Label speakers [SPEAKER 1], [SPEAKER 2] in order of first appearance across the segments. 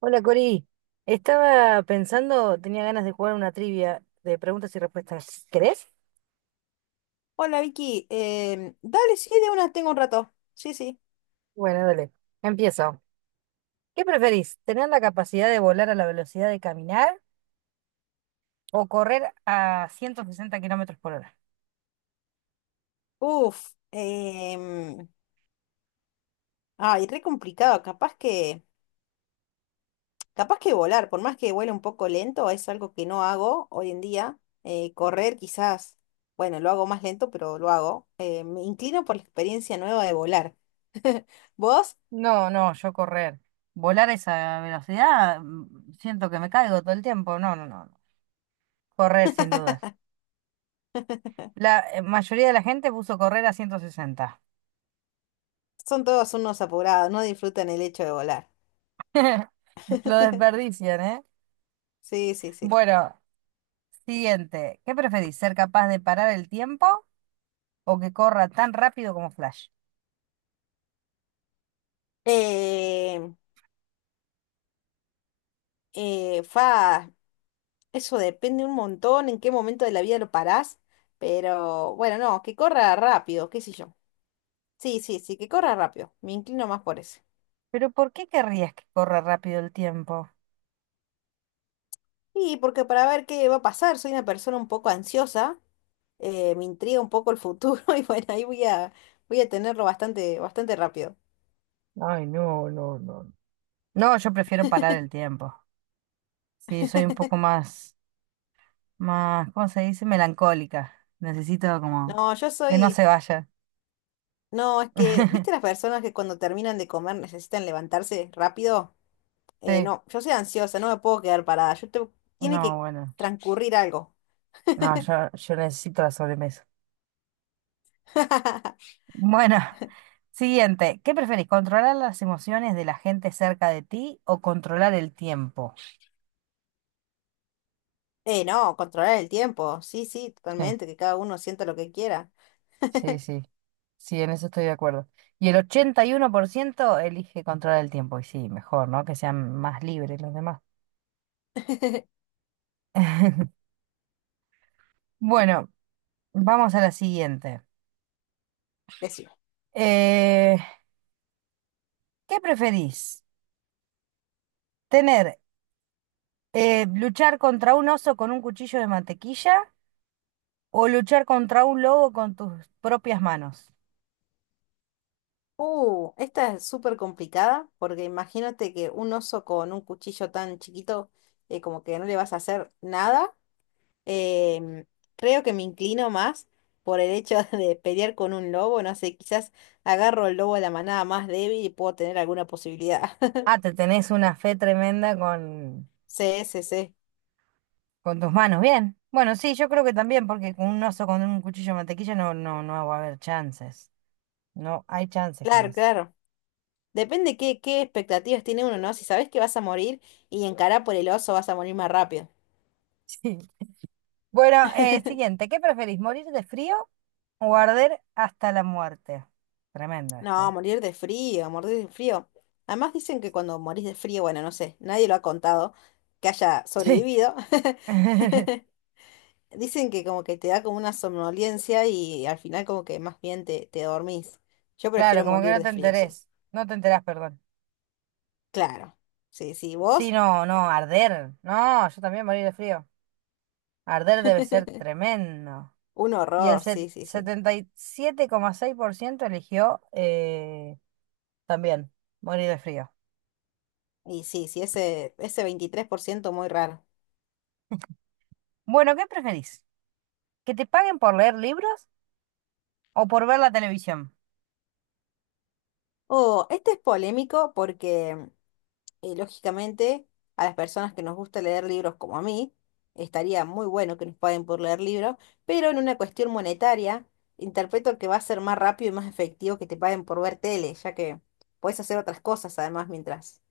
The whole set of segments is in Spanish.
[SPEAKER 1] Hola Cori, estaba pensando, tenía ganas de jugar una trivia de preguntas y respuestas. ¿Querés?
[SPEAKER 2] Hola Vicky, dale, sí, de una tengo un rato. Sí, sí.
[SPEAKER 1] Bueno, dale, empiezo. ¿Qué preferís? ¿Tener la capacidad de volar a la velocidad de caminar o correr a 160 km/h?
[SPEAKER 2] Uf, ay, re complicado. Capaz que volar, por más que vuele un poco lento, es algo que no hago hoy en día. Correr quizás, bueno, lo hago más lento, pero lo hago. Me inclino por la experiencia nueva de volar. Vos
[SPEAKER 1] No, no, yo correr. Volar a esa velocidad, siento que me caigo todo el tiempo. No, no, no. No. Correr, sin dudas. La mayoría de la gente puso correr a 160.
[SPEAKER 2] son todos unos apurados, no disfrutan el hecho de volar.
[SPEAKER 1] Lo desperdician, ¿eh?
[SPEAKER 2] Sí, sí, sí.
[SPEAKER 1] Bueno, siguiente, ¿qué preferís? ¿Ser capaz de parar el tiempo o que corra tan rápido como Flash?
[SPEAKER 2] Eh, eh, fa, Eso depende un montón en qué momento de la vida lo parás, pero bueno, no, que corra rápido, qué sé yo. Sí, sí, sí, que corra rápido. Me inclino más por eso.
[SPEAKER 1] Pero ¿por qué querrías que corra rápido el tiempo?
[SPEAKER 2] Y porque para ver qué va a pasar, soy una persona un poco ansiosa, me intriga un poco el futuro y bueno, voy a tenerlo bastante, bastante rápido.
[SPEAKER 1] Ay, no, no, no. No, yo prefiero parar el tiempo. Sí, soy un poco más, más, ¿cómo se dice? Melancólica. Necesito como
[SPEAKER 2] No, yo
[SPEAKER 1] que no se
[SPEAKER 2] soy,
[SPEAKER 1] vaya.
[SPEAKER 2] no, es que, ¿viste las personas que cuando terminan de comer necesitan levantarse rápido?
[SPEAKER 1] Sí,
[SPEAKER 2] No, yo soy ansiosa, no me puedo quedar parada, yo tengo- tiene
[SPEAKER 1] no,
[SPEAKER 2] que
[SPEAKER 1] bueno.
[SPEAKER 2] transcurrir algo.
[SPEAKER 1] No, yo necesito la sobremesa. Bueno, siguiente, ¿qué preferís? ¿Controlar las emociones de la gente cerca de ti o controlar el tiempo?
[SPEAKER 2] No, controlar el tiempo. Sí, sí,
[SPEAKER 1] Sí.
[SPEAKER 2] totalmente, que cada uno sienta lo que quiera.
[SPEAKER 1] Sí, sí. Sí, en eso estoy de acuerdo. Y el 81% elige controlar el tiempo. Y sí, mejor, ¿no? Que sean más libres los demás. Bueno, vamos a la siguiente.
[SPEAKER 2] Decime.
[SPEAKER 1] Eh, ¿Qué preferís? ¿Tener, luchar contra un oso con un cuchillo de mantequilla o luchar contra un lobo con tus propias manos?
[SPEAKER 2] Esta es súper complicada porque imagínate que un oso con un cuchillo tan chiquito, como que no le vas a hacer nada. Em, creo que me inclino más por el hecho de pelear con un lobo. No sé, quizás agarro el lobo de la manada más débil y puedo tener alguna posibilidad.
[SPEAKER 1] Ah, te tenés una fe tremenda con,
[SPEAKER 2] Sí, sí, sí.
[SPEAKER 1] con tus manos. Bien. Bueno, sí, yo creo que también, porque con un oso con un cuchillo de mantequilla no, no, no va a haber chances. No hay chance con
[SPEAKER 2] Claro,
[SPEAKER 1] eso.
[SPEAKER 2] claro. Depende qué expectativas tiene uno, ¿no? Si sabes que vas a morir y encará por el oso vas a morir más rápido.
[SPEAKER 1] Sí. Bueno, siguiente. ¿Qué preferís, morir de frío o arder hasta la muerte? Tremendo
[SPEAKER 2] No,
[SPEAKER 1] esto.
[SPEAKER 2] morir de frío, morir de frío. Además dicen que cuando morís de frío, bueno, no sé, nadie lo ha contado que haya
[SPEAKER 1] Sí.
[SPEAKER 2] sobrevivido. Dicen que como que te da como una somnolencia y al final como que más bien te dormís. Yo
[SPEAKER 1] Claro,
[SPEAKER 2] prefiero
[SPEAKER 1] como que
[SPEAKER 2] morir
[SPEAKER 1] no
[SPEAKER 2] de
[SPEAKER 1] te
[SPEAKER 2] frío, sí.
[SPEAKER 1] enterés. No te enterás, perdón.
[SPEAKER 2] Claro. Sí, sí,
[SPEAKER 1] Sí,
[SPEAKER 2] ¿vos?
[SPEAKER 1] no, no, arder. No, yo también morir de frío. Arder debe ser tremendo.
[SPEAKER 2] Un
[SPEAKER 1] Y el
[SPEAKER 2] horror,
[SPEAKER 1] se
[SPEAKER 2] sí, sí, sí.
[SPEAKER 1] 77,6% eligió también morir de frío.
[SPEAKER 2] Y sí, sí, ese 23% muy raro.
[SPEAKER 1] Bueno, ¿qué preferís? ¿Que te paguen por leer libros o por ver la televisión?
[SPEAKER 2] Oh, este es polémico porque, lógicamente, a las personas que nos gusta leer libros como a mí, estaría muy bueno que nos paguen por leer libros, pero en una cuestión monetaria, interpreto que va a ser más rápido y más efectivo que te paguen por ver tele, ya que puedes hacer otras cosas además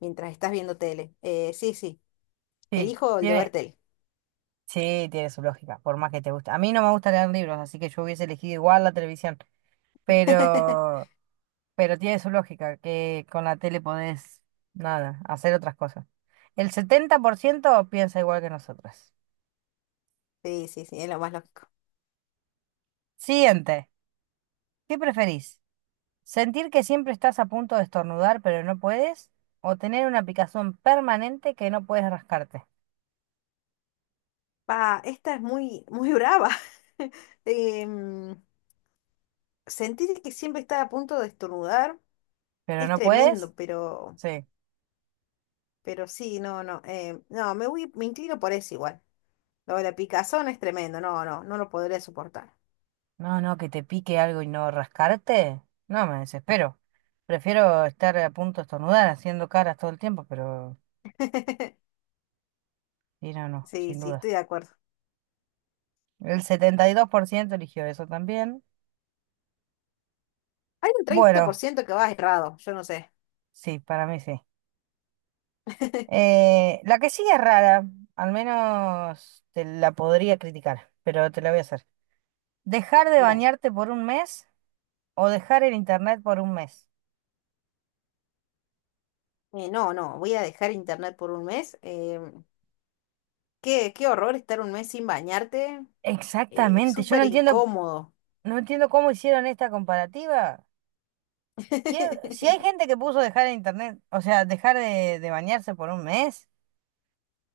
[SPEAKER 2] mientras estás viendo tele. Sí, sí,
[SPEAKER 1] Sí.
[SPEAKER 2] elijo el de ver tele.
[SPEAKER 1] Sí, tiene su lógica, por más que te guste. A mí no me gusta leer libros, así que yo hubiese elegido igual la televisión, pero, pero tiene su lógica, que con la tele podés, nada, hacer otras cosas. El 70% piensa igual que nosotras.
[SPEAKER 2] Sí, sí, sí, es lo más lógico.
[SPEAKER 1] Siguiente, ¿qué preferís? ¿Sentir que siempre estás a punto de estornudar pero no puedes? ¿O tener una picazón permanente que no puedes rascarte?
[SPEAKER 2] Pa, esta es muy, muy brava. Em, sentir que siempre está a punto de estornudar.
[SPEAKER 1] ¿Pero
[SPEAKER 2] Es
[SPEAKER 1] no
[SPEAKER 2] tremendo,
[SPEAKER 1] puedes? Sí.
[SPEAKER 2] pero sí, no, no, me inclino por eso igual. Lo de la picazón es tremendo, no, no, no lo podría soportar.
[SPEAKER 1] No, no, que te pique algo y no rascarte. No, me desespero. Prefiero estar a punto de estornudar haciendo caras todo el tiempo, pero sí, no, no,
[SPEAKER 2] Sí,
[SPEAKER 1] sin
[SPEAKER 2] sí,
[SPEAKER 1] duda.
[SPEAKER 2] estoy de acuerdo.
[SPEAKER 1] El 72% eligió eso también.
[SPEAKER 2] Hay un treinta por
[SPEAKER 1] Bueno,
[SPEAKER 2] ciento que va errado, yo no sé.
[SPEAKER 1] sí, para mí sí. La que sigue es rara, al menos te la podría criticar, pero te la voy a hacer. ¿Dejar de
[SPEAKER 2] Dale.
[SPEAKER 1] bañarte por un mes o dejar el internet por un mes?
[SPEAKER 2] No, no, voy a dejar internet por un mes. Qué horror estar un mes sin bañarte.
[SPEAKER 1] Exactamente, yo no
[SPEAKER 2] Súper
[SPEAKER 1] entiendo,
[SPEAKER 2] incómodo.
[SPEAKER 1] cómo hicieron esta comparativa. Si hay gente que puso dejar el internet, o sea, dejar de bañarse por un mes,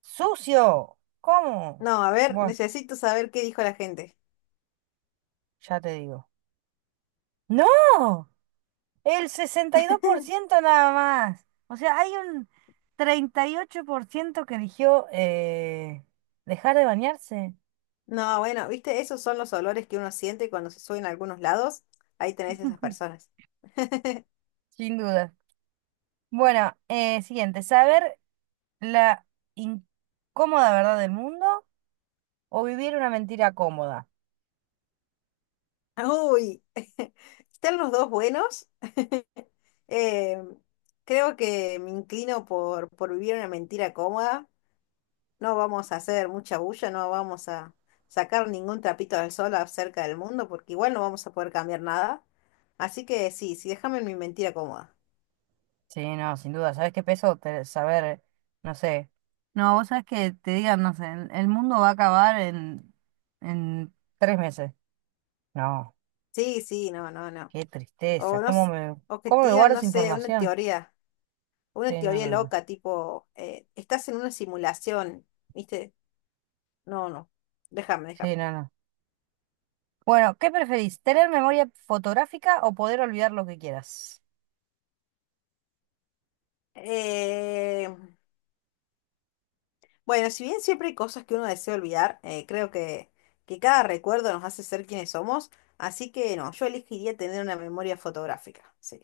[SPEAKER 1] sucio, ¿cómo?
[SPEAKER 2] No, a ver,
[SPEAKER 1] Bueno,
[SPEAKER 2] necesito saber qué dijo la gente.
[SPEAKER 1] ya te digo. No, el 62% nada más. O sea, hay un 38% que eligió dejar de bañarse,
[SPEAKER 2] No, bueno, viste, esos son los olores que uno siente cuando se sube en algunos lados. Ahí tenés esas personas.
[SPEAKER 1] sin duda. Bueno, siguiente, saber la incómoda verdad del mundo o vivir una mentira cómoda.
[SPEAKER 2] Uy, están los dos buenos. Eh, creo que me inclino por vivir una mentira cómoda. No vamos a hacer mucha bulla, no vamos a sacar ningún trapito al sol acerca del mundo, porque igual no vamos a poder cambiar nada. Así que sí, sí, déjame en mi mentira cómoda.
[SPEAKER 1] Sí, no, sin duda. ¿Sabes qué peso? Saber, no sé. No, vos sabés que te digan, no sé, el mundo va a acabar en, 3 meses. No,
[SPEAKER 2] Sí, sí, no, no, no.
[SPEAKER 1] qué
[SPEAKER 2] O
[SPEAKER 1] tristeza.
[SPEAKER 2] no,
[SPEAKER 1] ¿Cómo
[SPEAKER 2] s-
[SPEAKER 1] me,
[SPEAKER 2] o que
[SPEAKER 1] cómo
[SPEAKER 2] te
[SPEAKER 1] me
[SPEAKER 2] digan,
[SPEAKER 1] guardo
[SPEAKER 2] no
[SPEAKER 1] esa
[SPEAKER 2] sé, una
[SPEAKER 1] información?
[SPEAKER 2] teoría. Una
[SPEAKER 1] Sí, no,
[SPEAKER 2] teoría
[SPEAKER 1] no, no.
[SPEAKER 2] loca, tipo, estás en una simulación, ¿viste? No, no, déjame, déjame.
[SPEAKER 1] Sí, no, no. Bueno, ¿qué preferís? ¿Tener memoria fotográfica o poder olvidar lo que quieras?
[SPEAKER 2] Eh, bueno, si bien siempre hay cosas que uno desea olvidar, que cada recuerdo nos hace ser quienes somos, así que no, yo elegiría tener una memoria fotográfica, sí,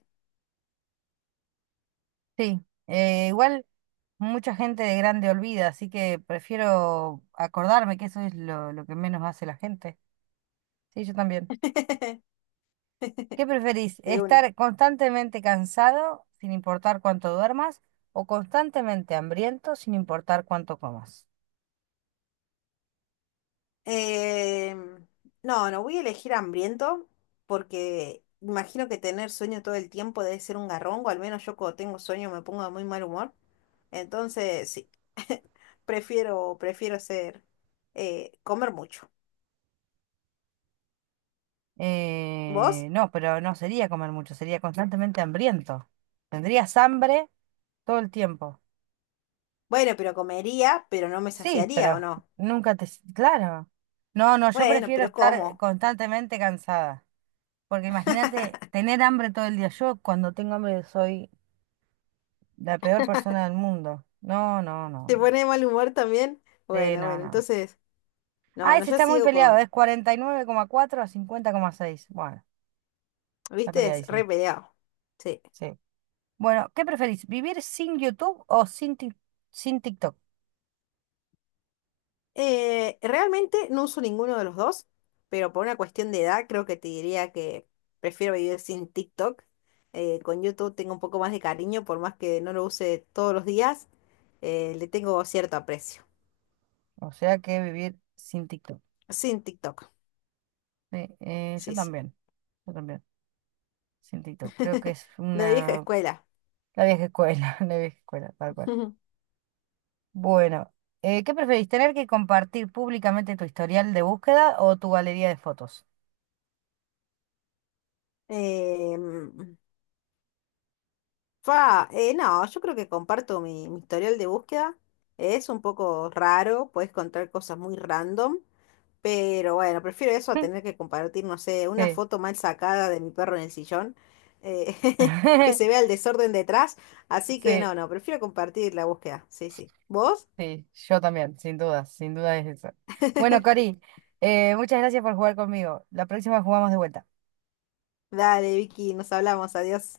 [SPEAKER 1] Sí, igual mucha gente de grande olvida, así que prefiero acordarme que eso es lo que menos hace la gente. Sí, yo también. ¿Qué preferís?
[SPEAKER 2] de una.
[SPEAKER 1] ¿Estar constantemente cansado sin importar cuánto duermas o constantemente hambriento sin importar cuánto comas?
[SPEAKER 2] Eh, no, no voy a elegir hambriento porque imagino que tener sueño todo el tiempo debe ser un garrón, o al menos yo cuando tengo sueño me pongo de muy mal humor. Entonces, sí, prefiero ser, comer mucho. ¿Vos?
[SPEAKER 1] No, pero no sería comer mucho, sería constantemente hambriento. Tendrías hambre todo el tiempo.
[SPEAKER 2] Bueno, pero comería, pero no me
[SPEAKER 1] Sí,
[SPEAKER 2] saciaría, ¿o
[SPEAKER 1] pero
[SPEAKER 2] no?
[SPEAKER 1] nunca te. Claro. No, no, yo
[SPEAKER 2] Bueno,
[SPEAKER 1] prefiero
[SPEAKER 2] pero
[SPEAKER 1] estar
[SPEAKER 2] ¿cómo?
[SPEAKER 1] constantemente cansada, porque imagínate tener hambre todo el día. Yo cuando tengo hambre soy la peor persona del mundo. No, no, no,
[SPEAKER 2] ¿Te
[SPEAKER 1] no.
[SPEAKER 2] pone de mal humor también?
[SPEAKER 1] Sí,
[SPEAKER 2] Bueno,
[SPEAKER 1] no,
[SPEAKER 2] bueno,
[SPEAKER 1] no.
[SPEAKER 2] entonces, no,
[SPEAKER 1] Ah,
[SPEAKER 2] no,
[SPEAKER 1] ese
[SPEAKER 2] yo
[SPEAKER 1] está muy
[SPEAKER 2] sigo
[SPEAKER 1] peleado,
[SPEAKER 2] con,
[SPEAKER 1] es 49,4 a 50,6. Bueno, está
[SPEAKER 2] viste, es re
[SPEAKER 1] peleadísimo.
[SPEAKER 2] peleado. Sí.
[SPEAKER 1] Sí. Bueno, ¿qué preferís? ¿Vivir sin YouTube o sin, sin TikTok?
[SPEAKER 2] Realmente no uso ninguno de los dos, pero por una cuestión de edad creo que te diría que prefiero vivir sin TikTok. Con YouTube tengo un poco más de cariño, por más que no lo use todos los días, le tengo cierto aprecio.
[SPEAKER 1] O sea que vivir sin TikTok.
[SPEAKER 2] Sin TikTok,
[SPEAKER 1] Sí,
[SPEAKER 2] sí, sí.
[SPEAKER 1] yo también, sin TikTok. Creo que es
[SPEAKER 2] De vieja
[SPEAKER 1] una.
[SPEAKER 2] escuela.
[SPEAKER 1] La vieja escuela, la vieja escuela, tal cual. Bueno, ¿qué preferís? ¿Tener que compartir públicamente tu historial de búsqueda o tu galería de fotos?
[SPEAKER 2] Em, no, yo creo que comparto mi historial de búsqueda. Es un poco raro, puedes encontrar cosas muy random, pero bueno, prefiero eso a tener que compartir, no sé, una
[SPEAKER 1] Sí.
[SPEAKER 2] foto mal sacada de mi perro en el sillón, eh, que se vea el desorden detrás. Así que
[SPEAKER 1] Sí.
[SPEAKER 2] no, no, prefiero compartir la búsqueda. Sí, sí. ¿Vos?
[SPEAKER 1] Sí, yo también, sin duda, sin duda es eso. Bueno, Cori, muchas gracias por jugar conmigo. La próxima jugamos de vuelta.
[SPEAKER 2] Dale, Vicky, nos hablamos, adiós.